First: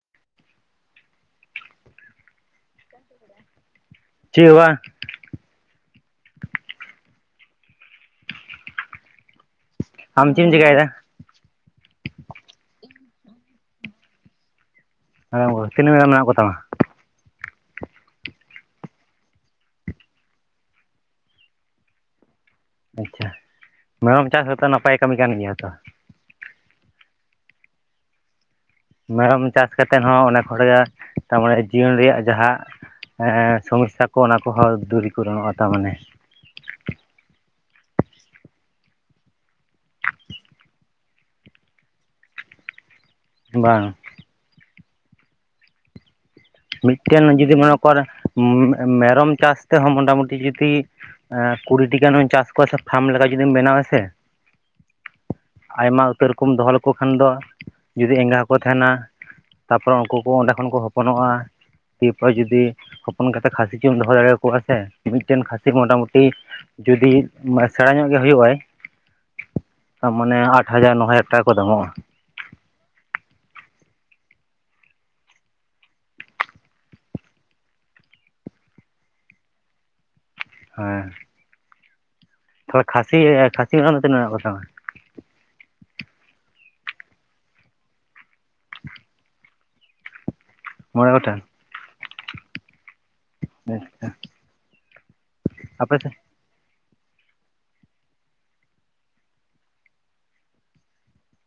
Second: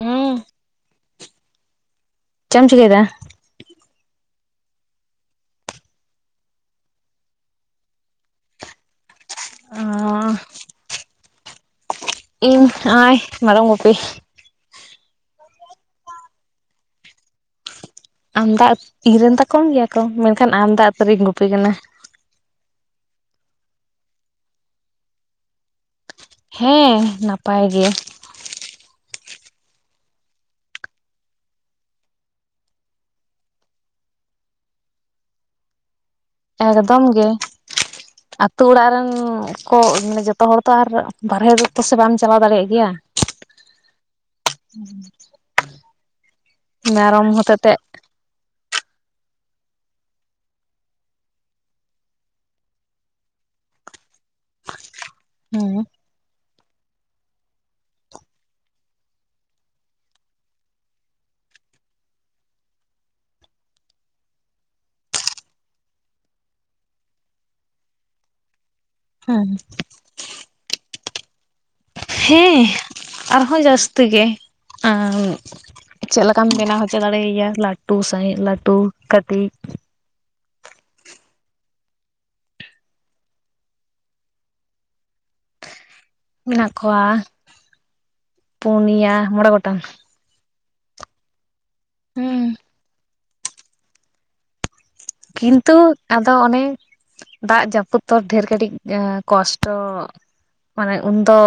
ᱦᱮᱸ ᱪᱮᱫ ᱮᱢ ᱪᱤᱠᱟᱹᱭᱮᱫᱟ ᱪᱮ ᱦᱚ ᱵᱟᱝ ᱟᱢ ᱪᱮᱢ ᱪᱤᱠᱟᱹᱭ ᱮᱫᱟ ᱤᱧ ᱦᱟᱸᱭ ᱢᱮᱨᱚᱢ ᱜᱩᱯᱤ [unintelligible] ᱛᱤᱱᱟᱹᱜ ᱢᱮᱱᱟᱜ ᱠᱚᱛᱟᱢᱟ ᱟᱢᱫᱟ ᱤᱧ ᱨᱮᱱ ᱛᱟ ᱠᱚᱢ ᱜᱮᱭᱟ ᱠᱚ ᱢᱮᱱᱠᱷᱟᱱ ᱟᱢᱫᱟ ᱩᱛᱟᱹᱨ ᱤᱧ ᱜᱩᱯᱤ ᱠᱟᱱᱟ ᱟᱪᱷᱟ ᱢᱮᱨᱚᱢ ᱪᱟᱥ ᱦᱚᱸᱛᱚ ᱱᱟᱯᱟᱭ ᱠᱟᱹᱢᱤ ᱠᱟᱱ ᱜᱮᱭᱟ ᱛᱚ ᱦᱮᱸ ᱱᱟᱯᱟᱭ ᱜᱮ ᱢᱮᱨᱚᱢ ᱪᱟᱥ ᱠᱟᱛᱮᱱ ᱦᱚᱸ ᱚᱱᱮᱠ [unintelligible] ᱦᱚᱲᱜᱮ ᱛᱟᱨᱢᱟᱱᱮ ᱡᱤᱭᱚᱱ ᱨᱮᱭᱟᱜ ᱡᱟᱦᱟ ᱮᱸ ᱥᱚᱢᱚᱥᱥᱟ ᱠᱚ ᱚᱱᱟ ᱠᱚᱦᱚᱸ ᱫᱩᱨᱤ ᱠᱚ ᱜᱟᱱᱚᱜᱼᱟ ᱛᱟᱨ ᱢᱟᱱᱮ ᱮᱠᱫᱚᱢ ᱜᱮ ᱟᱹᱛᱩ ᱚᱲᱟᱜ ᱨᱮᱱ ᱠᱚ ᱢᱟᱱᱮ ᱡᱚᱛᱚ ᱦᱚᱲ ᱛᱚ ᱟᱨ ᱵᱟᱨᱦᱮ ᱫᱚ ᱛᱟᱥᱮ ᱵᱟᱢ ᱪᱟᱞᱟᱣ ᱫᱟᱲᱮᱭᱟᱜ ᱜᱮᱭᱟ ᱵᱟᱝ ᱦᱮᱸ ᱢᱤᱫᱴᱮᱱ ᱡᱩᱫᱤ ᱢᱚᱱᱮ ᱠᱚ ᱢᱮᱨᱚᱢ ᱪᱟᱥ ᱛᱮᱦᱚᱸ ᱢᱳᱚᱴᱟᱢᱩᱴᱤ ᱡᱩᱫᱤ ᱠᱩᱲᱤᱴᱤ ᱜᱟᱱ ᱪᱟᱥ ᱠᱚᱣᱟ ᱥᱮ ᱯᱷᱟᱨᱢ ᱞᱮᱠᱟ ᱡᱩᱫᱤᱢ ᱵᱮᱱᱟᱣ ᱟ ᱥᱮ ᱟᱭᱢᱟ ᱩᱛᱟᱹᱨ ᱠᱩᱢ ᱫᱚᱦᱚ ᱞᱮᱠᱚ ᱠᱷᱟᱱ ᱫᱚ ᱡᱩᱫᱤ ᱮᱸᱜᱟ ᱦᱚᱸᱠᱚ ᱛᱟᱦᱮᱱᱟ ᱛᱟᱯᱚᱨᱮ ᱩᱱᱠᱩ ᱠᱚ ᱚᱸᱰᱮ ᱠᱷᱚᱱ ᱠᱚ ᱦᱚᱯᱚᱱᱚᱜᱼᱟ ᱛᱤᱯᱚᱨ ᱡᱩᱫᱤ ᱦᱚᱯᱚᱱ ᱠᱟᱛᱮᱮᱫ ᱠᱷᱟᱹᱥᱤ ᱪᱚᱢ ᱫᱚᱦᱚ ᱫᱟᱲᱮᱭᱟᱠᱚᱣᱟ ᱥᱮ ᱢᱤᱫᱴᱮᱱ ᱠᱷᱟᱹᱥᱤ ᱢᱚᱴᱟᱢᱩᱴᱤ ᱡᱩᱫᱤ ᱥᱮᱬᱟ ᱧᱚᱜ ᱜᱮ ᱦᱩᱭᱩᱜ ᱟᱭ ᱢᱟᱱᱮ ᱟᱴ ᱦᱟᱡᱟᱨ ᱱᱚ ᱦᱟᱡᱟᱨ ᱴᱟᱠᱟ ᱠᱚ ᱫᱟᱢᱚᱜᱼᱟ ᱦᱮᱸ ᱟᱨᱦᱚᱸ ᱡᱟᱹᱥᱛᱤ ᱜᱮ [unintelligible] ᱪᱮᱫ ᱞᱮᱠᱟᱢ ᱵᱮᱱᱟᱣ ᱦᱚᱪᱚ ᱫᱟᱲᱮᱭᱟᱭᱟ ᱞᱟᱹᱴᱩ ᱥᱟᱺᱦᱤᱡ ᱞᱟᱹᱴᱩ ᱠᱟᱹᱴᱤᱡ ᱦᱮᱸ ᱛᱟᱦᱚᱞᱮ ᱠᱷᱟᱥᱤ ᱠᱷᱟᱹᱥᱤ ᱨᱮᱱᱟᱜ ᱫᱚ ᱛᱤᱱᱟᱹᱜ ᱢᱮᱱᱟᱜ ᱠᱚ ᱛᱟᱢᱟ ᱢᱮᱱᱟᱜ ᱠᱚᱣᱟ ᱯᱩᱱᱭᱟ ᱢᱚᱬᱮ ᱜᱚᱴᱟᱝ ᱢᱚᱬᱮᱸ ᱜᱚᱴᱟᱝ ᱦᱮᱸ ᱟᱪᱪᱷᱟ ᱠᱤᱱᱛᱩ ᱟᱯᱮ ᱥᱮᱫ ᱟᱫᱚ ᱚᱱᱮ ᱫᱟᱜ ᱡᱟᱹᱯᱩᱫ ᱛᱚ ᱰᱷᱮᱨ ᱠᱟᱹᱴᱤᱡ ᱠᱚᱥᱴᱚ᱾ ᱢᱟᱱᱮ ᱩᱱᱫᱚ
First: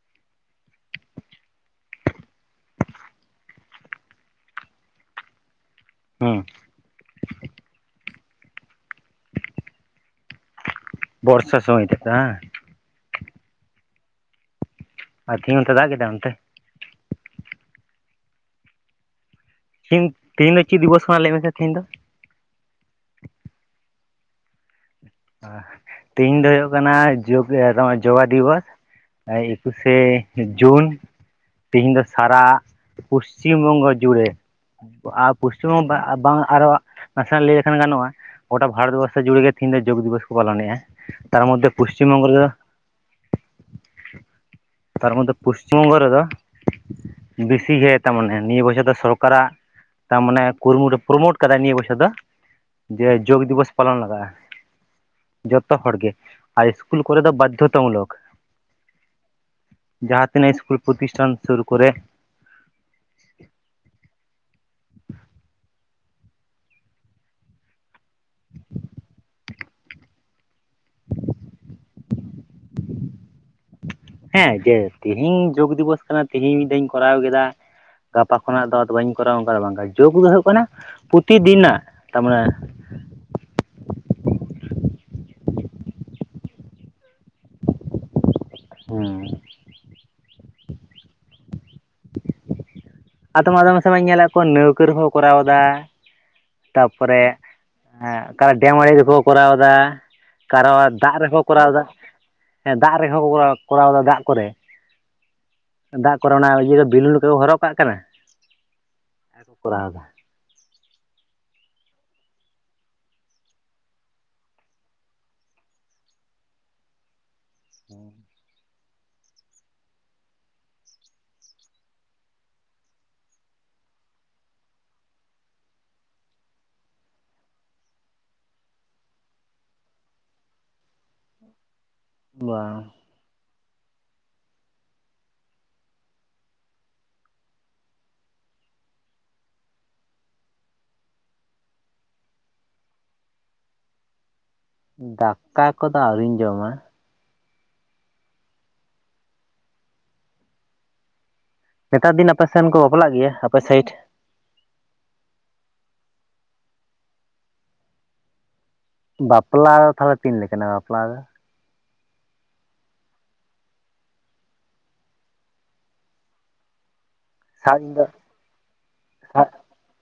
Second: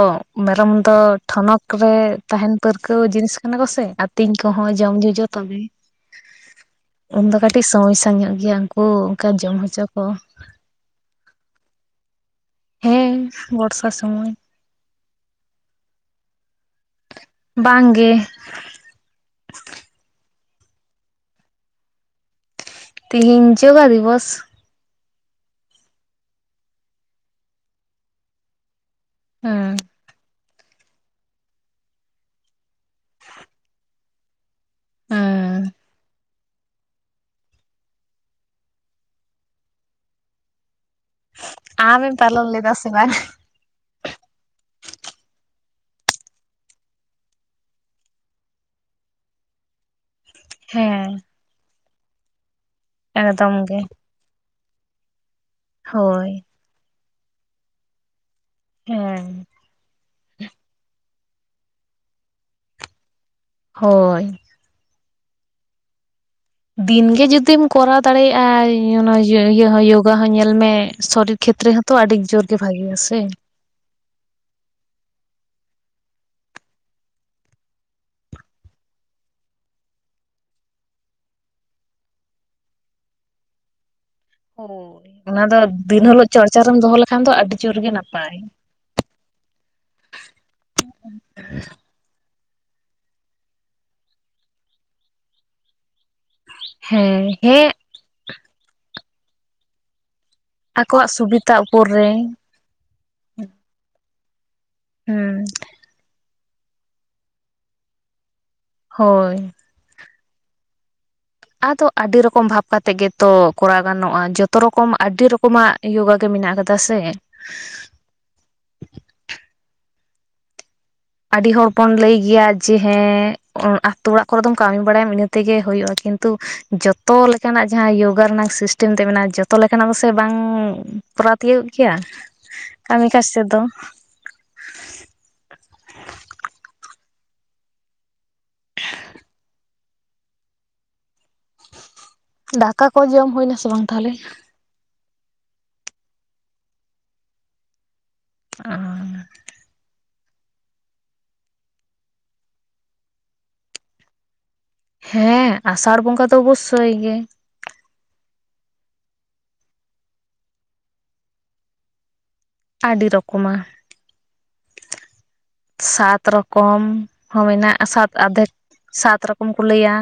ᱢᱮᱨᱚᱢ ᱫᱚ ᱴᱷᱚᱱᱚᱠ ᱨᱮ ᱛᱟᱦᱮᱸᱱ ᱯᱟᱹᱨᱠᱟᱹᱣ ᱡᱤᱱᱤᱥ ᱠᱟᱱᱟ ᱠᱚᱥᱮ ᱛᱤᱧ ᱠᱚᱦᱚᱸ ᱡᱚᱢᱧᱚ ᱛᱚᱵᱮ ᱦᱩᱸ ᱩᱱ ᱫᱚ ᱠᱟᱹᱴᱤᱡ ᱥᱚᱢᱚᱥᱥᱟ ᱧᱚᱜ ᱜᱮᱭᱟ ᱚ ᱚᱱᱠᱟ ᱡᱚᱢ ᱦᱚᱪᱚ ᱠᱚ ᱦ [unintelligible] ᱦᱮᱸ ᱵᱚᱨᱥᱟ ᱥᱚᱢᱚᱭ ᱟᱨ ᱛᱤᱦᱤᱧ ᱚᱱᱛᱮ ᱫᱟᱜ ᱠᱮᱫᱟᱭ ᱚᱱᱛᱮ? ᱵᱟᱝ ᱜᱮ ᱛᱮᱦᱮᱧ ᱛᱮᱦᱤᱧ ᱫᱚ ᱪᱮᱫ ᱫᱤᱵᱚᱥ ᱢᱟ ᱞᱟᱹᱭ ᱢᱮᱥᱮ ᱛᱮᱦᱤᱧ ᱫᱚ ᱛᱤᱦᱤᱧ ᱡᱳᱜᱟ ᱫᱤᱵᱚᱥ᱾ ᱛᱮᱦᱤᱧ ᱫᱚ ᱦᱩᱭᱩᱜ ᱠᱟᱱᱟ ᱡᱚᱜ ᱡᱳᱜᱟ ᱫᱤᱵᱚᱥ ᱦᱮᱸ ᱮᱠᱩᱥᱮ ᱡᱩᱱ ᱛᱮᱦᱮᱧ ᱫᱚ ᱥᱟᱨᱟ ᱯᱚᱥᱪᱤᱢ ᱵᱚᱝᱜᱚ ᱡᱩᱲᱮ ᱦᱮᱸ ᱯᱚᱥᱪᱤᱢ ᱵᱟᱝ [unintelligible] ᱟᱨᱚ ᱱᱟᱥᱮᱱᱟᱜ ᱞᱟᱹᱭ ᱞᱮᱠᱷᱟᱱ ᱜᱟᱱᱚᱜᱼᱟ ᱜᱚᱴᱟ ᱵᱷᱟᱨᱚᱛᱵᱚᱨᱥᱚ ᱡᱩᱲᱮᱜ ᱜᱮ ᱛᱮᱤᱦᱤᱧ ᱫᱚ ᱡᱳᱜᱽ ᱫᱤᱵᱚᱥ ᱠᱚ ᱯᱟᱞᱚᱱᱮᱫᱼᱟ᱾ ᱛᱟᱨ ᱢᱚᱫᱽᱷᱮ ᱯᱚᱥᱪᱤᱢ ᱟᱢᱮᱢ ᱵᱚᱝᱜᱚ ᱯᱟᱞᱚᱱ ᱨᱮᱫᱚ ᱞᱮᱫᱟ ᱥᱮ ᱵᱟᱝ ᱛᱟᱨ ᱢᱚᱫᱽᱫᱷᱮ ᱯᱚᱥᱪᱤᱢ ᱵᱚᱝᱜᱚ ᱨᱮᱫᱚ ᱵᱮᱥᱤ ᱜᱮ ᱛᱟ ᱢᱟᱱᱮ ᱱᱤᱭᱟᱹ ᱵᱚᱪᱷᱚᱨ ᱫᱚ ᱥᱚᱨᱠᱟᱨᱟᱜ ᱛᱟᱨ ᱢᱟᱱᱮ ᱠᱩᱨᱩᱢᱩᱴᱩ ᱦᱮᱸ ᱯᱨᱚᱢᱳᱴ ᱠᱟᱫᱟᱭ ᱱᱤᱭᱟᱹ ᱵᱚᱨᱥᱚ ᱫᱚ ᱡᱮ ᱡᱳᱜᱽ ᱮᱠᱫᱚᱢ ᱫᱤᱵᱚᱥ ᱜᱮ ᱯᱟᱞᱚᱱ ᱞᱟᱜᱟᱜᱼᱟ ᱡᱚᱛᱚ ᱦᱚᱲᱜᱮ ᱦᱳᱭ ᱟᱨ ᱤᱥᱠᱩᱞ ᱠᱚᱨᱮ ᱫᱚ ᱵᱟᱫᱽᱫᱷᱚᱛᱟᱢᱩᱞᱚᱠ᱾ ᱦᱮᱸ ᱡᱟᱦᱟᱸ ᱛᱤᱱᱟᱹᱜ ᱤᱥᱠᱩᱞ ᱯᱨᱚᱛᱤᱥᱴᱷᱟᱱ ᱥᱩᱨ ᱠᱚᱨᱮ ᱦᱳᱭ ᱫᱤᱱᱜᱮ ᱡᱩᱫᱤᱢ ᱠᱚᱨᱟᱣ ᱫᱟᱲᱮᱭᱟᱜᱼᱟ ᱤᱭᱟᱹ ᱡᱭᱳᱜᱟ ᱦᱚᱸ ᱧᱮᱞ ᱢᱮ ᱥᱚᱨᱤᱨ [unintelligible] ᱠᱷᱮᱛᱨᱮ ᱦᱚᱸᱛᱚ ᱟᱹᱰᱤ ᱡᱳᱨ ᱜᱮ ᱵᱷᱟᱜᱮᱭᱟ ᱥᱮ ᱦᱮᱸ ᱡᱮ ᱛᱮᱦᱤᱧ ᱡᱳᱜᱽ ᱫᱤᱵᱚᱥ ᱠᱟᱱᱟ ᱛᱮᱦᱤᱧ ᱢᱤᱫ ᱫᱷᱟᱣ ᱤᱧ ᱠᱚᱨᱟᱣ ᱠᱮᱫᱟ ᱜᱟᱯᱟ ᱠᱷᱚᱱᱟᱜ ᱫᱚᱫᱚ ᱵᱟᱹᱧ ᱠᱚᱨᱟᱣᱟ ᱚᱱᱠᱟ ᱫᱚ ᱵᱟᱝ ᱡᱳᱜᱽ ᱫᱚ ᱦᱩᱭᱩᱜ ᱠᱟᱱᱟ ᱯᱨᱚᱛᱤᱤᱫᱤᱱᱟᱜ ᱛᱟᱨᱢᱟᱱᱮ [inaudible] ᱦᱳᱭ ᱚᱱᱟ ᱫᱚ ᱫᱤᱱ ᱦᱤᱞᱚᱜ ᱪᱚᱨᱪᱟᱨ ᱨᱮᱢ ᱫᱚᱦᱚ ᱞᱮᱠᱷᱟᱱ ᱫᱚ ᱟᱹᱰᱤ ᱡᱩᱨ ᱜᱮ ᱱᱟᱯᱟᱭ᱾ ᱦᱩᱸ᱾ [inaudible] ᱟᱫᱚ ᱢᱟ ᱟᱫᱚᱢᱟᱥᱮ ᱢᱟ. ᱧ ᱧᱮᱞᱮᱫ ᱠᱚᱣᱟ ᱱᱟᱹᱣᱠᱟᱹ ᱨᱮᱦᱚᱸ ᱠᱚᱨᱟᱣ ᱮᱫᱟ᱾ ᱦᱮᱸ ᱛᱟᱯᱚᱨᱮ ᱦᱮᱸ ᱰᱮᱢ ᱟᱲᱮ ᱜᱮᱠᱚ ᱠᱚᱨᱟᱣ ᱮᱫᱟ᱾ ᱠᱟᱨᱣᱟ ᱟᱠᱚᱣᱟᱜ ᱫᱟᱜ ᱨᱮᱠᱚ ᱥᱩᱵᱤᱛᱟ ᱠᱚᱨᱟᱣᱫᱟ ᱩᱯᱚᱨ ᱨᱮ ᱦᱮᱸ ᱫᱟᱜ ᱨᱮᱦᱚᱸ ᱠᱚ ᱠᱚᱨᱟᱣᱫᱟ ᱫᱟᱜ ᱠᱚᱨᱮ᱾ ᱦᱮᱸ ᱫᱟᱜ ᱠᱚᱨᱮ ᱚᱱᱟ ᱤᱭᱟᱹ ᱵᱤᱞᱩᱱ ᱠᱚ ᱦᱚᱨᱚᱜ ᱠᱟᱜ ᱠᱟᱱᱟ᱾ ᱦᱳᱭ ᱟᱨ ᱠᱚ ᱠᱚᱨᱟᱣᱫᱟ᱾ [unintelligible] ᱢᱮᱱᱟᱜ ᱟᱠᱟᱫᱟ ᱥᱮ [inaudible] ᱟᱹᱰᱤ ᱦᱚᱲ ᱵᱚᱱ ᱞᱟᱹᱭ ᱜᱮᱭᱟ ᱡᱮ ᱦᱮᱸ ᱟ. ᱛᱩ ᱚᱲᱟᱜ ᱠᱚᱨᱮ ᱫᱚᱢ ᱠᱟᱹᱢᱤ ᱵᱟᱲᱟᱭᱟ ᱤᱱᱟᱹᱛᱮᱜᱮ ᱦᱩᱭᱩᱜᱼᱟ᱾ ᱠᱤᱱᱛᱩ ᱡᱚᱛᱚ ᱞᱮᱠᱟᱱᱟᱜ ᱡᱟᱸᱦᱟ ᱭᱚᱜᱟ ᱨᱮᱱᱟᱜ ᱥᱤᱥᱴᱟ. ᱢ ᱛᱮ ᱢᱮᱱᱟᱜᱼᱟ ᱡᱚᱛᱚ ᱞᱮᱠᱟᱱᱟᱜ ᱫᱚ ᱥᱮ ᱵᱟᱝ ᱵᱟᱝ [unintelligible] ᱫᱟᱠᱟ ᱠᱚ ᱡᱚᱢ ᱦᱩᱭ ᱱᱟ ᱥᱮ ᱵᱟᱝ ᱛᱟᱦᱚᱞᱮ? ᱫᱟᱠᱟ ᱠᱚᱫᱚ ᱟᱹᱣᱨᱤᱧ ᱡᱚᱢᱟ᱾ ᱟᱨ ᱱᱮᱛᱟᱨ ᱫᱤᱱ ᱟᱯᱮ ᱥᱮᱱ ᱠᱚ ᱵᱟᱯᱞᱟᱜ ᱜᱮᱭᱟ ᱟᱯᱮ ᱥᱟ. ᱭᱤᱰ? [unintelligible] ᱵᱟᱯᱞᱟ ᱫᱚ ᱛᱟᱦᱚᱞᱮ ᱛᱤᱱ ᱞᱮᱠᱟᱱᱟ ᱵᱟᱯᱞᱟ ᱫᱚ? ᱟᱹᱰᱤ ᱨᱚᱠᱚᱢᱟ ᱥᱟᱛ ᱨᱚᱠᱚᱢ। ᱦᱚᱸ ᱢᱮᱱᱟᱜ ᱥᱟᱨ ᱤᱧ ᱫᱚ ᱥᱟᱛ ᱟᱫᱷᱮᱠ ᱥᱟᱛ ᱥᱟᱨ ᱨᱚᱠᱚᱢ ᱠᱚ ᱞᱟᱹᱭᱟ᱾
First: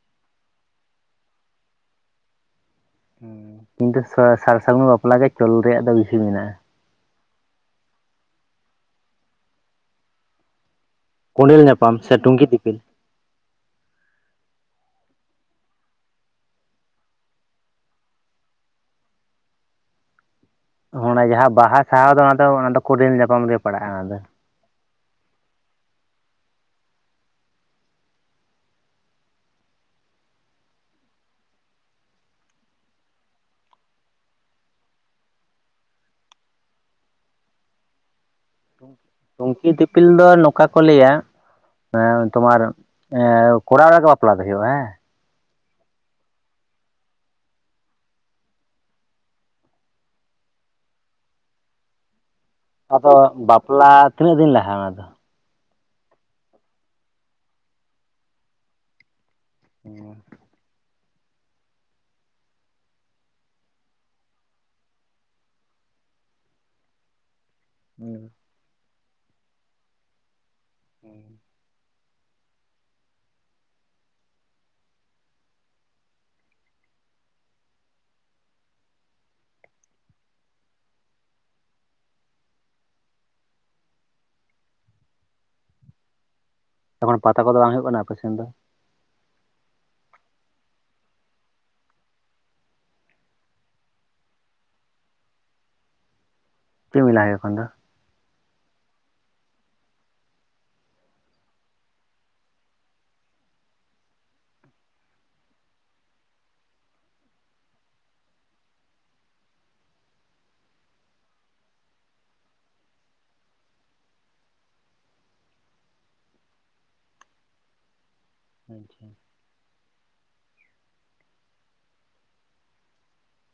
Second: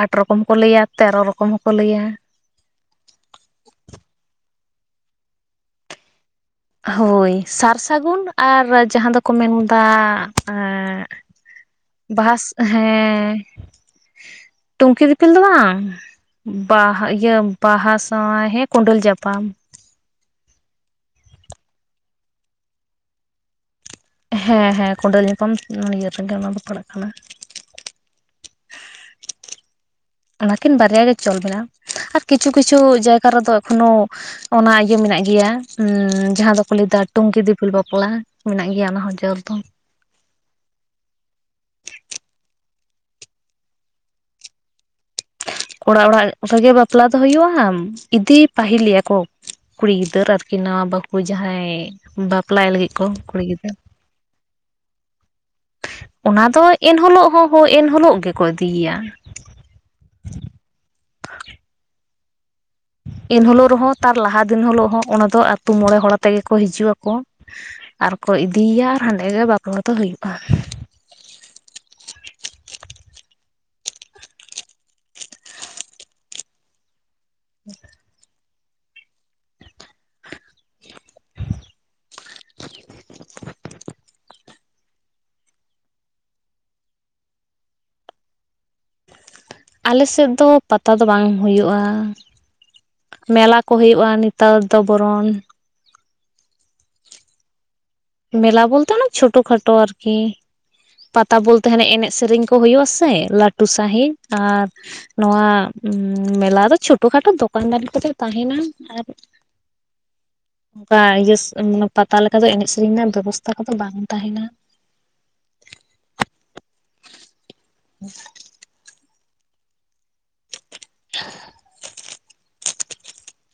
ᱟᱴ ᱨᱚᱠᱚᱢ ᱠᱚ ᱞᱟᱹᱭᱟ ᱛᱮᱨᱚ ᱨᱚᱠᱚᱢ ᱦᱚᱸᱠᱚ ᱞᱟᱹᱭᱟ᱾ ᱠᱤᱱᱛᱩ ᱥᱟᱨ ᱥᱟᱹᱜᱩᱱ ᱵᱟᱯᱞᱟ ᱜᱮ ᱪᱚᱞ ᱨᱮᱭᱟᱜ ᱫᱚ ᱵᱤᱥᱤ ᱢᱮᱱᱟᱜᱼᱟ᱾ ᱦᱚᱭ ᱥᱟᱨ ᱥᱟᱹᱜᱩᱱ ᱟᱨ ᱡᱟᱦᱟᱸ ᱫᱚᱠᱚ ᱢᱮᱱ ᱮᱫᱟ ᱠᱚᱸᱰᱮᱞ ᱧᱟᱯᱟᱢ ᱥᱮ ᱵᱟᱦᱟᱥ ᱴᱩᱝᱠᱤ ᱫᱤᱯᱤᱞ ᱦᱮᱸ ᱴᱩᱝᱠᱤ ᱫᱤᱯᱤᱞ ᱫᱚ ᱵᱟᱝ᱾ ᱵᱟᱦᱟ ᱤᱭᱟᱹ ᱵᱟᱦᱟ ᱥᱟᱶᱟ ᱦᱮᱸ ᱠᱩᱸᱰᱟᱹᱞ ᱧᱟᱯᱟᱢ᱾ [unintelligible] ᱠᱚᱸᱰᱮᱹᱞ ᱧᱟᱯᱟᱢ ᱤᱭᱟᱹ ᱨᱮᱜᱮ ᱚᱱᱟ ᱫᱚ ᱯᱟᱲᱟᱜ ᱠᱟᱱᱟ᱾ ᱚᱱᱟᱠᱤᱱ ᱵᱟᱨᱭᱟ ᱜᱮ ᱪᱚᱞ ᱢᱮᱱᱟᱜᱼᱟ ᱟᱨ ᱠᱤᱪᱷᱩ ᱠᱤᱪᱷᱩ ᱡᱟᱭᱜᱟ ᱨᱮᱫᱚ ᱮᱠᱷᱚᱱᱳ ᱚᱱᱟ ᱤᱭᱟᱹ ᱢᱮᱱᱟᱜᱼᱟ ᱢᱮᱱᱟᱜ ᱜᱮᱭᱟ ᱡᱟᱦᱟᱸ ᱫᱚᱠᱚ ᱞᱟᱹᱭᱫᱟ ᱴᱩᱝᱠᱤ ᱫᱤᱯᱤᱞ ᱵᱟᱯᱞᱟ ᱢᱮᱱᱟᱜ ᱜᱮᱭᱟ ᱚᱱᱟ ᱦᱚᱸ ᱡᱚᱞ ᱫᱚ ᱴᱩᱝᱠᱤ ᱫᱤᱯᱤᱞ ᱫᱚ ᱱᱚᱝᱠᱟ ᱠᱚ ᱞᱟᱹᱭᱟ ᱛᱚᱢᱟᱨ ᱮ ᱠᱚᱲᱟ ᱚᱲᱟᱜ ᱨᱮᱜᱮ ᱵᱟᱯᱞᱟ ᱫᱚ ᱦᱩᱭᱩᱜᱼᱟ ᱦᱮᱸ? ᱠᱚᱲᱟ ᱚᱲᱟᱜ ᱨᱮᱜᱮ ᱵᱟᱯᱞᱟ ᱫᱚ ᱦᱩᱭᱩᱜ ᱦᱟᱸᱜ ᱤᱫᱤ ᱯᱟ. ᱦᱤᱞ ᱮᱭᱟ ᱠᱚ᱾ ᱠᱩᱲᱤ ᱜᱤᱫᱟᱹᱨ ᱟᱨᱠᱤᱱ ᱱᱟᱣᱟ ᱵᱟ. ᱦᱩ ᱠᱩᱲᱤ ᱡᱟᱦᱟᱸᱭ ᱵᱟᱯ ᱟᱫᱚ ᱵᱟᱯᱞᱟ ᱛᱤᱱᱟ. ᱜ ᱫᱤᱱ ᱞᱟᱦᱟ ᱚᱱᱟ ᱫᱚ? ᱚᱱᱟ ᱫᱚ ᱮᱱᱦᱤᱞᱚᱜ ᱦᱚᱸ ᱦᱚᱸ ᱮᱱᱦᱤᱞᱚᱜ ᱜᱮ ᱠᱚ ᱤᱫᱤ ᱮᱭᱟ᱾ [unintelligible] [unintelligible] ᱮᱱ ᱦᱚᱞᱚᱜ ᱨᱮᱦᱚᱸ ᱛᱟᱨ ᱞᱟᱦᱟ ᱫᱤᱱ ᱦᱚᱞᱚᱜ ᱦᱚᱸ ᱚᱱᱟ ᱫᱚ ᱟ. ᱛᱩ ᱢᱚᱬᱮ ᱦᱚᱲ ᱟᱛᱮᱜ ᱜᱮᱠᱚ ᱦᱤᱡᱩᱜ ᱟᱠᱚ᱾ ᱟᱨ ᱠᱚ ᱤᱫᱤᱮᱭᱟ ᱦᱟᱸᱰᱮ ᱜᱮ ᱵᱟᱯᱞᱟ ᱫᱚ ᱦᱩᱭᱩᱜᱼᱟ᱾ ᱦᱩᱸ᱾ [unintelligible] [unintelligible] ᱮᱠᱷᱟᱱ ᱯᱟᱛᱟ ᱠᱚᱫᱚ ᱵᱟᱝ ᱦᱩᱭᱩᱜ ᱠᱟᱱᱟ ᱟᱯᱮ ᱥᱮᱱ ᱫᱚ? ᱟᱞᱮ ᱥᱮᱫ ᱫᱚ ᱯᱟᱛᱟ ᱫᱚ ᱵᱟᱝ ᱦᱩᱭᱩᱜᱼᱟ᱾ ᱢᱮᱞᱟ ᱠᱚ ᱦᱩᱭᱩᱜᱼᱟ ᱱᱮᱛᱟᱨ ᱫᱚ ᱵᱚᱨᱚᱱ᱾ ᱪᱮᱫ ᱢᱮᱞᱟ ᱦᱩᱭᱩᱜ-ᱟ ᱮᱠᱷᱟᱱ ᱫᱚ? ᱢᱮᱞᱟ ᱵᱚᱞᱛᱚ ᱱᱚ ᱪᱷᱳᱴᱳ ᱠᱷᱟᱴᱳ ᱟᱨᱠᱤ᱾ ᱯᱟᱛᱟ ᱵᱚᱞᱛᱮ ᱦᱟᱱᱮ ᱮᱱᱮᱡ ᱥᱮᱨᱮᱧ ᱠᱚ ᱦᱩᱭᱩᱜᱼᱟᱥᱮ ᱞᱟᱹᱴᱩ ᱥᱟᱺᱦᱤᱡ ᱟᱨ ᱱᱚᱣᱟ ᱦᱩᱸᱻ ᱢᱮᱞᱟ ᱫᱚ ᱪᱷᱳᱴᱳ-ᱠᱷᱟᱴᱳ ᱫᱚᱠᱟᱱ ᱫᱟᱱᱤ ᱠᱚᱜᱮ ᱛᱟᱦᱮᱱᱟ ᱟᱨ ᱚᱱᱠᱟ ᱤᱭᱟᱹ ᱢᱮ ᱯᱟᱛᱟ ᱞᱮᱠᱟ ᱫᱚ ᱮᱱᱮᱡ ᱥᱮ ᱨᱮᱱᱟᱜ ᱵᱮᱵᱚᱥᱛᱷᱟ ᱠᱚᱫᱚ ᱵᱟᱝ ᱛᱟᱦᱮᱱᱟ᱾ [unintelligible] ᱟᱪᱪᱷᱟ! [inaudible]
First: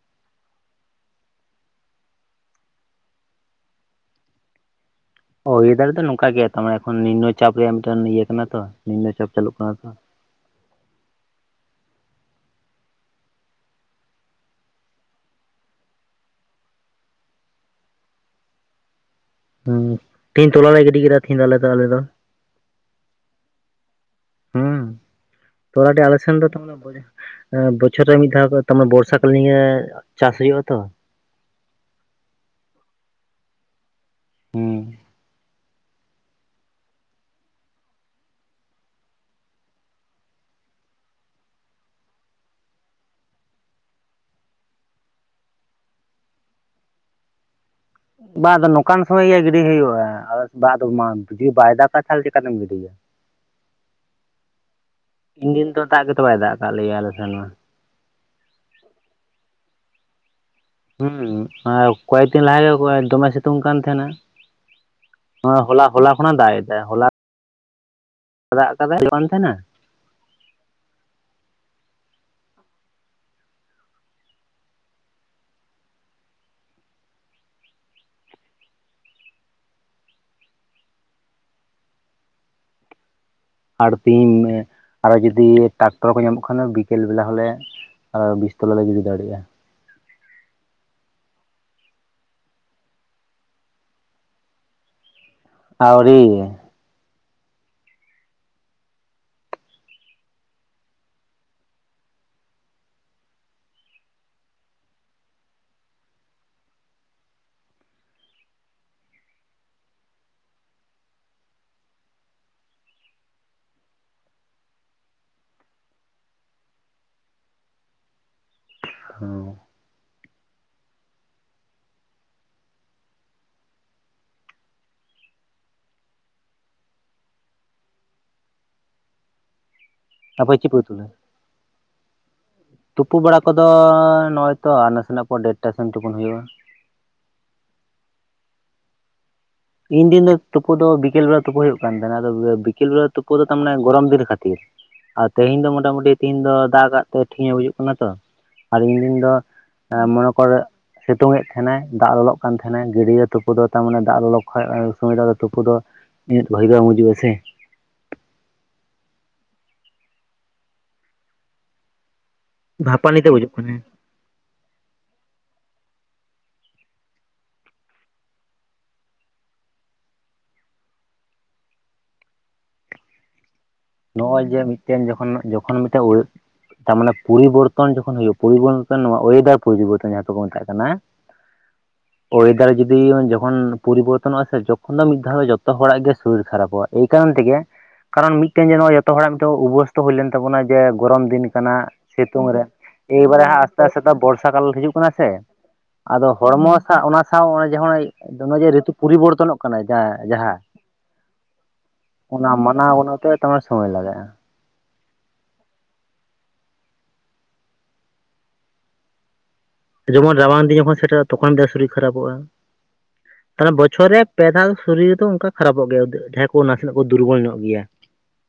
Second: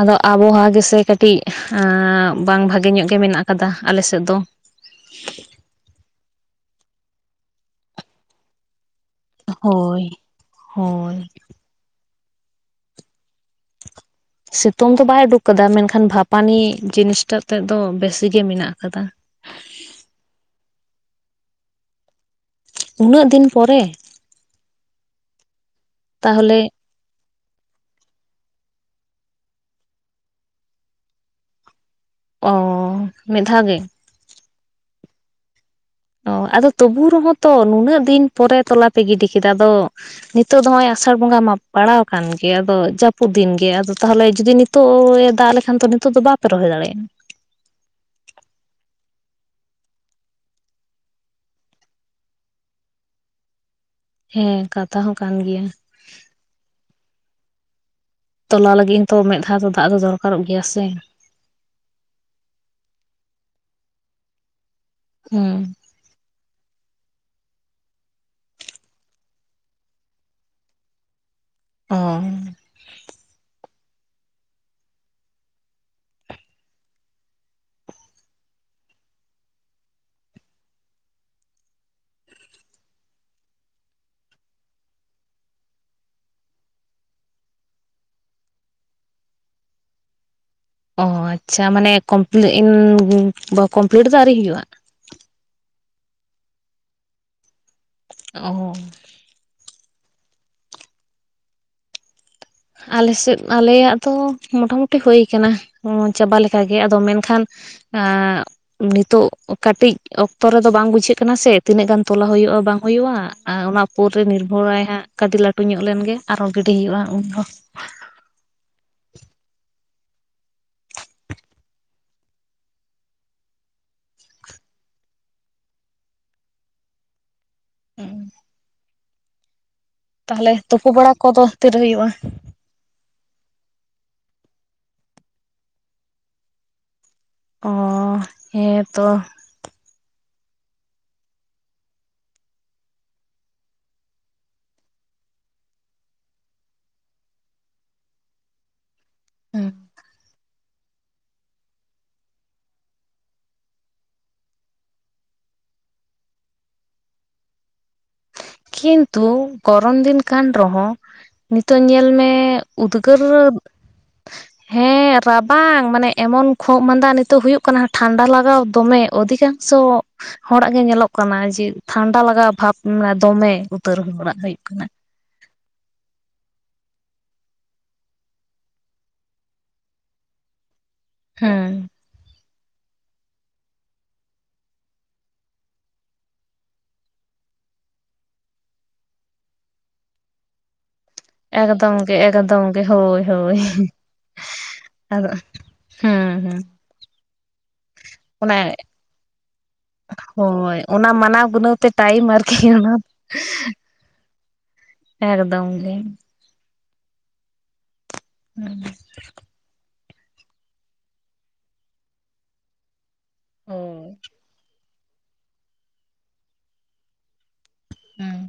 ᱟᱫᱚ ᱟᱵᱚᱦᱟᱣᱟ ᱜᱮᱥᱮ ᱠᱟᱹᱴᱤᱡ ᱵᱟᱝ ᱵᱷᱟᱜᱮ ᱧᱚᱜ ᱜᱮ ᱢᱮᱱᱟᱜ ᱟᱠᱟᱫᱟ ᱟᱞᱮ ᱥᱮᱫ ᱫᱚ ᱦᱚᱭ ᱱᱤᱫᱟᱨ ᱫᱚ ᱱᱚᱝᱠᱟ ᱜᱮᱭᱟ ᱱᱤᱢᱱᱚ ᱪᱟᱯ ᱨᱮᱭᱟᱜ ᱢᱤᱫᱴᱮᱱ ᱤᱭᱟᱹ ᱠᱟᱱᱟ ᱛᱚ ᱱᱤᱢᱱᱚ ᱪᱟᱯ ᱪᱟᱹᱞᱩᱜ ᱠᱟᱱᱟ ᱛᱚ ᱦᱳᱭ! ᱦᱳᱭ! ᱥᱤᱛᱩᱝ ᱫᱚ ᱵᱟᱭ ᱩᱰᱩᱠ ᱠᱟᱫᱟ ᱢᱮᱱᱠᱷᱟᱱ ᱵᱷᱟᱯᱟᱱᱤ ᱡᱤᱱᱤᱥᱴᱟᱜ ᱛᱮᱫ ᱫᱚ ᱵᱮᱥᱤᱜ ᱜᱮ ᱢᱮᱱᱟᱜ ᱟᱠᱟᱫᱟ᱾ ᱦᱚᱸ ᱛᱮᱦᱤᱧ ᱛᱚᱞᱟ ᱞᱮ ᱜᱤᱰᱤ ᱠᱮᱫᱟ ᱛᱤᱦᱤᱧ ᱫᱚ ᱟᱞᱮ ᱫᱚ ᱟᱞᱮ ᱫᱚ ᱩᱱᱟᱹᱜ ᱫᱤᱱ ᱯᱚᱨᱮ᱾ ᱛᱳᱞᱟᱴᱤ ᱟᱞᱚ ᱥᱮᱱ ᱫᱚ ᱛᱟᱦᱚᱞᱮ ᱵᱚᱪᱷᱚᱨ ᱨᱮ ᱢᱤᱫ ᱫᱷᱟᱣ ᱛᱟᱨᱢ ᱵᱚᱨᱥᱟ ᱠᱟᱞᱤᱱ ᱜᱮ ᱪᱟᱥ ᱦᱩᱭᱩᱜᱼᱟ ᱛᱚ᱾ ᱚ ᱢᱤᱫ ᱫᱷᱟᱣ ᱜᱮ? [inaudible] ᱚᱛ ᱟᱫᱚ ᱛᱚᱵᱩ ᱨᱮᱦᱚᱸ ᱛᱚ ᱱᱩᱱᱟᱹᱜ ᱫᱤᱱ ᱯᱚᱨᱮ ᱛᱚᱞᱟ ᱯᱮ ᱜᱤᱰᱤ ᱠᱮᱫᱟ ᱟᱫᱚ ᱱᱤᱛᱚᱜ ᱫᱚ ᱱᱚᱜ ᱚᱚᱭ ᱟᱥᱟᱲ ᱵᱚᱸᱜᱟ ᱯᱟᱲᱟᱣ ᱟᱠᱟᱱ ᱜᱮᱭᱟ ᱟᱫᱚ ᱡᱟᱹᱯᱩᱫ ᱫᱤᱱ ᱜᱮ ᱟᱫᱚ ᱛᱟᱦᱚᱞᱮ ᱡᱩᱫᱤ ᱱᱤᱛᱚᱜ ᱮ ᱫᱟᱜ ᱞᱮᱠᱷᱟᱱ ᱫᱚ ᱱᱤᱛᱚᱜ ᱫᱚ ᱵᱟᱯᱮ ᱨᱚᱦᱚᱭ ᱫᱟᱲᱮᱭᱟᱜᱼᱟ᱾ ᱵᱟᱝᱫᱚ ᱱᱚᱝᱠᱟᱱ ᱥᱚᱢᱚᱭ ᱜᱮ ᱜᱤᱰᱤ ᱦᱩᱭᱩᱜᱼᱟ᱾ ᱡᱩᱫᱤ ᱵᱟᱭ ᱫᱟᱜᱟ ᱛᱟᱦᱞᱮ ᱪᱤᱠᱠᱟᱛᱮᱢ ᱜᱤᱰᱤᱭᱟ [inaudible] ᱦᱮᱸ ᱠᱟᱛᱷᱟ ᱦᱚᱸ ᱠᱟᱱ ᱛᱤᱱ ᱜᱮᱭᱟ ᱫᱤᱱ ᱫᱚ ᱫᱟᱜ ᱜᱮᱛᱚ ᱵᱟᱭ ᱫᱟᱜ ᱠᱟᱜ ᱞᱮᱭᱟ ᱟᱞᱮ ᱥᱮᱱ ᱢᱟ᱾ ᱛᱚᱞᱟ ᱞᱟᱹᱜᱤᱫ ᱦᱚᱸ ᱛᱚ ᱢᱮᱫ ᱫᱷᱟᱣ ᱫᱚ ᱫᱟᱜ ᱫᱚᱨᱠᱟᱨᱚᱜ ᱜᱮᱭᱟ ᱥᱮ ᱦᱩᱸ ᱟᱨ ᱠᱚᱭᱮᱠ ᱫᱤᱱ ᱞᱟᱦᱟᱮ ᱫᱚᱢᱮ ᱥᱤᱛᱩᱝ ᱠᱟᱱ ᱛᱟᱦᱮᱱᱟ᱾ ᱦᱩᱸ ᱦᱚᱞᱟ ᱦᱚᱞᱟ ᱠᱷᱚᱱᱟᱜ ᱫᱟᱜ ᱮᱫᱟᱭ ᱦᱚᱞᱟ ᱫᱟᱜ ᱠᱟᱫᱟᱭ ᱵᱟᱝ ᱛᱟᱦᱮᱱᱟ ᱚ ᱟᱨ ᱛᱮᱤᱦᱤᱧ ᱟᱨᱚ ᱡᱩᱫᱤ ᱴᱟᱠᱴᱚᱨ ᱠᱚ ᱧᱟᱢᱚᱜ ᱠᱷᱟᱱ ᱵᱤᱠᱮᱞ ᱵᱮᱞᱟ ᱦᱚᱞᱮ ᱟᱨᱞᱮ ᱵᱤᱥᱛᱞᱟ ᱞᱮ ᱜᱤᱰᱤ ᱫᱟᱲᱮᱭᱟᱜᱼᱟ᱾ ᱚ ᱟᱪᱪᱷᱟ ᱢᱟᱱᱮ ᱠᱚᱢᱯ ᱠᱚᱢᱯᱞᱤᱴ ᱫᱚ ᱟᱹᱣᱨᱤ ᱦᱩᱭᱩᱜᱼᱟ? ᱟᱹᱣᱨᱤ! ᱚᱦ ᱟᱞᱮᱥᱮᱫ ᱟᱞᱮᱭᱟᱜ ᱫᱚ ᱢᱚᱴᱟᱢᱩᱴᱤ ᱦᱩᱭᱠᱟᱱᱟ ᱪᱟᱵᱟ ᱞᱮᱠᱟᱜᱮ ᱟᱫᱚ ᱢᱮᱱᱠᱷᱟᱱ ᱱᱤᱛᱳᱜ ᱠᱟᱹᱴᱤᱡ ᱚᱠᱛᱚ ᱨᱮᱫᱚ ᱵᱟᱝ ᱵᱩᱡᱷᱟᱹᱜ ᱠᱟᱱᱟ ᱥᱮ ᱛᱤᱱᱟᱹᱜ ᱜᱟᱱ ᱛᱚᱞᱟ ᱦᱩᱭᱩᱜᱼᱟ᱾ ᱵᱟᱝ ᱦᱩᱭᱩᱜᱼᱟ ᱟᱨ ᱚᱱᱟ ᱩᱯᱚᱨ ᱨᱮ ᱱᱤᱨᱵᱷᱚᱨᱟᱭ ᱦᱟᱸᱜ ᱠᱟᱹᱴ ᱞᱟᱹᱴᱩ ᱧᱚᱜ ᱞᱮᱱᱜᱮ ᱟᱨᱦᱚᱸ ᱜᱤᱰᱤ ᱦᱩᱭᱩᱜᱼᱟ ᱩᱱ ᱦᱚᱸ [inaudible] ᱦᱚ ᱦᱮᱸ ᱛᱟᱦᱚᱞᱮ ᱛᱟᱯᱚᱨ ᱪᱮᱫ ᱯᱮ ᱛᱩᱯᱩ ᱩᱛᱩ ᱵᱟᱲᱟ ᱞᱮᱫᱟ ᱠᱚᱫᱚ ᱛᱤᱨᱮ ᱦᱩᱭᱩᱜᱼᱟ? ᱛᱩᱯᱩ ᱵᱟᱲᱟ ᱠᱚᱫᱚ ᱱᱚᱭᱼᱚᱭ ᱛᱚ ᱟᱨ ᱱᱟᱥᱮᱱᱟᱜ ᱯᱚᱨ ᱰᱮᱴᱴᱟ ᱥᱮᱱ ᱛᱩᱯᱩᱱ ᱦᱩᱭᱩᱜᱼᱟ᱾ ᱚ ᱦᱮᱸ ᱛᱚ! ᱤᱧ ᱫᱤᱱ ᱫᱚ ᱛᱩᱯᱩ ᱫᱚ ᱵᱤᱠᱮᱞ ᱵᱮᱲᱟ ᱛᱩᱯᱩ ᱦᱩᱭᱩᱜ ᱠᱟᱱ ᱛᱱᱟ ᱟ ᱵᱤᱠᱮᱞ ᱵᱮ ᱛᱩᱯᱩ ᱫᱚ ᱛᱟᱨᱟᱱᱮ ᱜᱚᱨᱚᱢ ᱫᱤᱱ ᱠᱷᱟᱹᱛᱤᱨ ᱟᱨ ᱛᱮᱦᱮᱧ ᱫᱚ ᱢᱚᱴᱟᱟᱢᱴᱤ ᱛᱮᱦᱤᱧ ᱫᱚ ᱫᱟᱜ ᱠᱟᱜ ᱛᱮ ᱴᱷᱤᱠᱮ ᱵᱩᱡᱩᱜ ᱠᱟᱱᱟ ᱛᱚ ᱟᱨ ᱤᱧ ᱫᱤᱱ ᱦᱮᱸ ᱢᱚᱱᱮ ᱠᱚᱨ ᱥᱤᱛᱩᱝ ᱮ ᱛᱟᱦᱮᱸᱱᱟᱭ ᱫᱟᱜ ᱞᱚᱞᱚᱜ ᱠᱟᱱ ᱛᱟᱦᱮᱸᱱᱟᱭ ᱜᱟᱹᱰᱭᱟᱹ ᱛᱩᱯᱫ ᱫᱚ ᱛᱟᱨ ᱢᱟᱱᱮ ᱫᱟᱜ ᱞᱚᱞᱚ ᱥᱚᱢᱚᱭ ᱫᱚ ᱟ ᱛᱩᱯᱩ ᱫᱚ ᱤᱱᱟᱹ ᱵᱷᱟᱹᱜᱤ ᱫᱚ ᱵᱩᱡᱩᱜ ᱟᱥᱮ ᱠᱤᱱᱛᱩ ᱜᱚᱨᱚᱢ ᱫᱤᱱ ᱠᱟᱱ ᱨᱮᱦᱚᱸ ᱱᱤᱛᱚᱜ ᱧᱮᱞ ᱢᱮ ᱩᱫᱽᱜᱟᱹᱨ ᱵᱷᱟᱯᱟᱱᱤ ᱛᱮ ᱵᱩᱡᱩᱜ ᱠᱟᱱᱟ ᱦᱮᱸ ᱵᱟᱝ ᱢᱟᱱᱮ ᱮᱢᱚᱱ ᱠᱷᱩᱜ ᱢᱟᱸᱫᱟ ᱱᱤᱛᱚᱜ ᱦᱩᱭᱩᱜ ᱠᱟᱱᱟ ᱴᱷᱟᱱᱰᱟ ᱞᱟᱜᱟᱣ ᱫᱚᱢᱮ ᱚᱫᱷᱤᱠᱟᱝᱥᱚ ᱦᱚᱲᱟᱜ ᱜᱮ ᱧᱮᱞᱚᱜ ᱠᱟᱱᱟ ᱡᱮ ᱴᱷᱟᱱᱰᱟ ᱞᱟᱜᱟᱣ ᱵᱷᱟᱵᱽ ᱢᱟᱱᱮ ᱫᱚᱢᱮ ᱩᱛᱟᱹᱨ ᱦᱚᱲᱟᱜ ᱱᱚᱭᱼᱚᱭ ᱡᱮ ᱦᱩᱭᱩᱜ ᱠᱟᱱᱟ ᱢᱤᱫᱴᱮᱱ ᱡᱚᱠᱷᱚᱱ ᱡᱚᱠᱷᱚᱱ ᱢᱤᱫᱴᱮᱱ ᱛᱟᱨᱢᱟᱱᱮ ᱯᱚᱨᱤᱵᱚᱨᱛᱚᱱ ᱡᱚᱠᱷᱚᱱ ᱦᱩᱭᱩᱜᱼᱟ ᱯᱚᱨᱤᱵᱚᱨᱛᱚᱱ ᱱᱚᱣᱟ ᱚᱭᱮᱫᱟᱨ ᱯᱚᱨᱤᱵᱚᱨᱛᱚᱱ ᱡᱟᱦᱟᱸ ᱫᱚᱠᱚ ᱢᱮᱛᱟᱜ ᱠᱟᱱᱟ ᱦᱮᱸ ᱚᱭᱮᱫᱟᱨ ᱡᱩᱫᱤ ᱡᱚᱠᱷᱚᱱ ᱯᱚᱨᱤᱵᱚᱨᱛᱚᱱᱚᱜᱼᱟ ᱥᱮ ᱡᱚᱠᱷᱚᱱ ᱫᱚ ᱢᱤᱫ ᱫᱷᱟᱣ ᱫᱚ ᱡᱚᱛᱚ ᱦᱚᱲᱟᱜ ᱜᱮ ᱥᱚᱨᱤᱨ ᱠᱷᱟᱨᱟᱯᱚᱜᱼᱟ ᱮᱭ ᱠᱟᱨᱚᱱ ᱛᱮᱜᱮ ᱠᱟᱨᱚᱱ ᱢᱤᱫᱴᱮᱱ ᱡᱮ ᱱᱚᱣᱟ ᱡᱚᱛᱚ ᱦᱚᱲᱟᱜ ᱢᱤᱫᱴᱮᱱ ᱩᱵᱚᱹᱥᱛᱚ ᱦᱩᱭ ᱞᱮᱱ ᱛᱟᱵᱚᱱᱟ ᱡᱮ ᱜᱚᱨᱚᱢ ᱫᱤᱱ ᱠᱟᱱᱟ ᱮᱠᱫᱚᱢ ᱜᱮ ᱥᱤᱛᱩᱝ ᱨᱮ ᱮᱠᱫᱚᱢ ᱜᱮ ᱦᱳᱭ ᱮᱵᱟᱨᱮ ᱦᱳᱭ ᱦᱟᱸᱜ ᱟᱥᱛᱮ ᱟᱥᱛᱮ ᱛᱮ ᱵᱚᱨᱥᱟ ᱠᱟᱞ ᱦᱤᱡᱩᱜ ᱠᱟᱱᱟ ᱥᱮ ᱟᱫᱚ ᱦᱮᱸ ᱟᱫᱚ ᱦᱮᱸ ᱦᱚᱲᱢᱚ ᱥᱟᱶ ᱚᱱᱟ ᱥᱟᱶ ᱚᱱᱮ ᱡᱟᱦᱟᱸᱮᱚᱱ ᱚᱱᱟ ᱱᱚᱜᱼᱚᱭ ᱡᱮ ᱨᱤᱛᱩ ᱯᱚᱨᱤᱵᱚᱨᱛᱚᱱᱚᱜ ᱠᱟᱱᱟ ᱡᱟᱦᱟ ᱡᱟᱦᱟᱸ ᱦᱳᱭ ᱚᱱᱟ ᱢᱟᱱᱟᱣ ᱜᱩᱱᱟᱹᱣ ᱛᱮ ᱴᱟᱭᱤᱢ ᱚᱱᱟ ᱟᱨᱠᱤ ᱢᱟᱱᱟᱣᱛᱮ ᱛᱟᱢᱟᱨ ᱥᱚᱢᱚᱭ ᱞᱟᱜᱟᱜᱼᱟ ᱮᱠᱫᱚᱢ ᱜᱮ ᱦᱮᱸ ᱡᱮᱢᱚᱱ ᱨᱟᱵᱟᱝ ᱫᱤᱱ ᱡᱚᱠᱷᱚᱱ ᱥᱮᱴᱮᱨᱚᱜᱼᱟ ᱛᱚᱠᱷᱚᱱ ᱨᱮᱭᱟᱜ ᱥᱚᱨᱤᱨ ᱠᱷᱟᱨᱟᱯᱚᱜᱼᱟ ᱛᱟᱦᱮ ᱵᱚᱪᱷᱚᱨ ᱦᱳᱭ ᱨᱮ ᱯᱮ ᱫᱷᱟ ᱥᱚᱨᱤᱨ ᱫᱚ ᱚᱱᱠᱟ ᱠᱷᱟᱨᱟᱯᱚᱜ ᱜᱮᱭᱟ ᱡᱟᱦᱟᱸᱭ ᱠᱚ ᱱᱟᱥᱮᱱᱟᱜ ᱠᱚ ᱫᱩᱨᱵᱚᱞ ᱧᱚᱜ ᱜᱮᱭᱟ ᱦᱮᱸ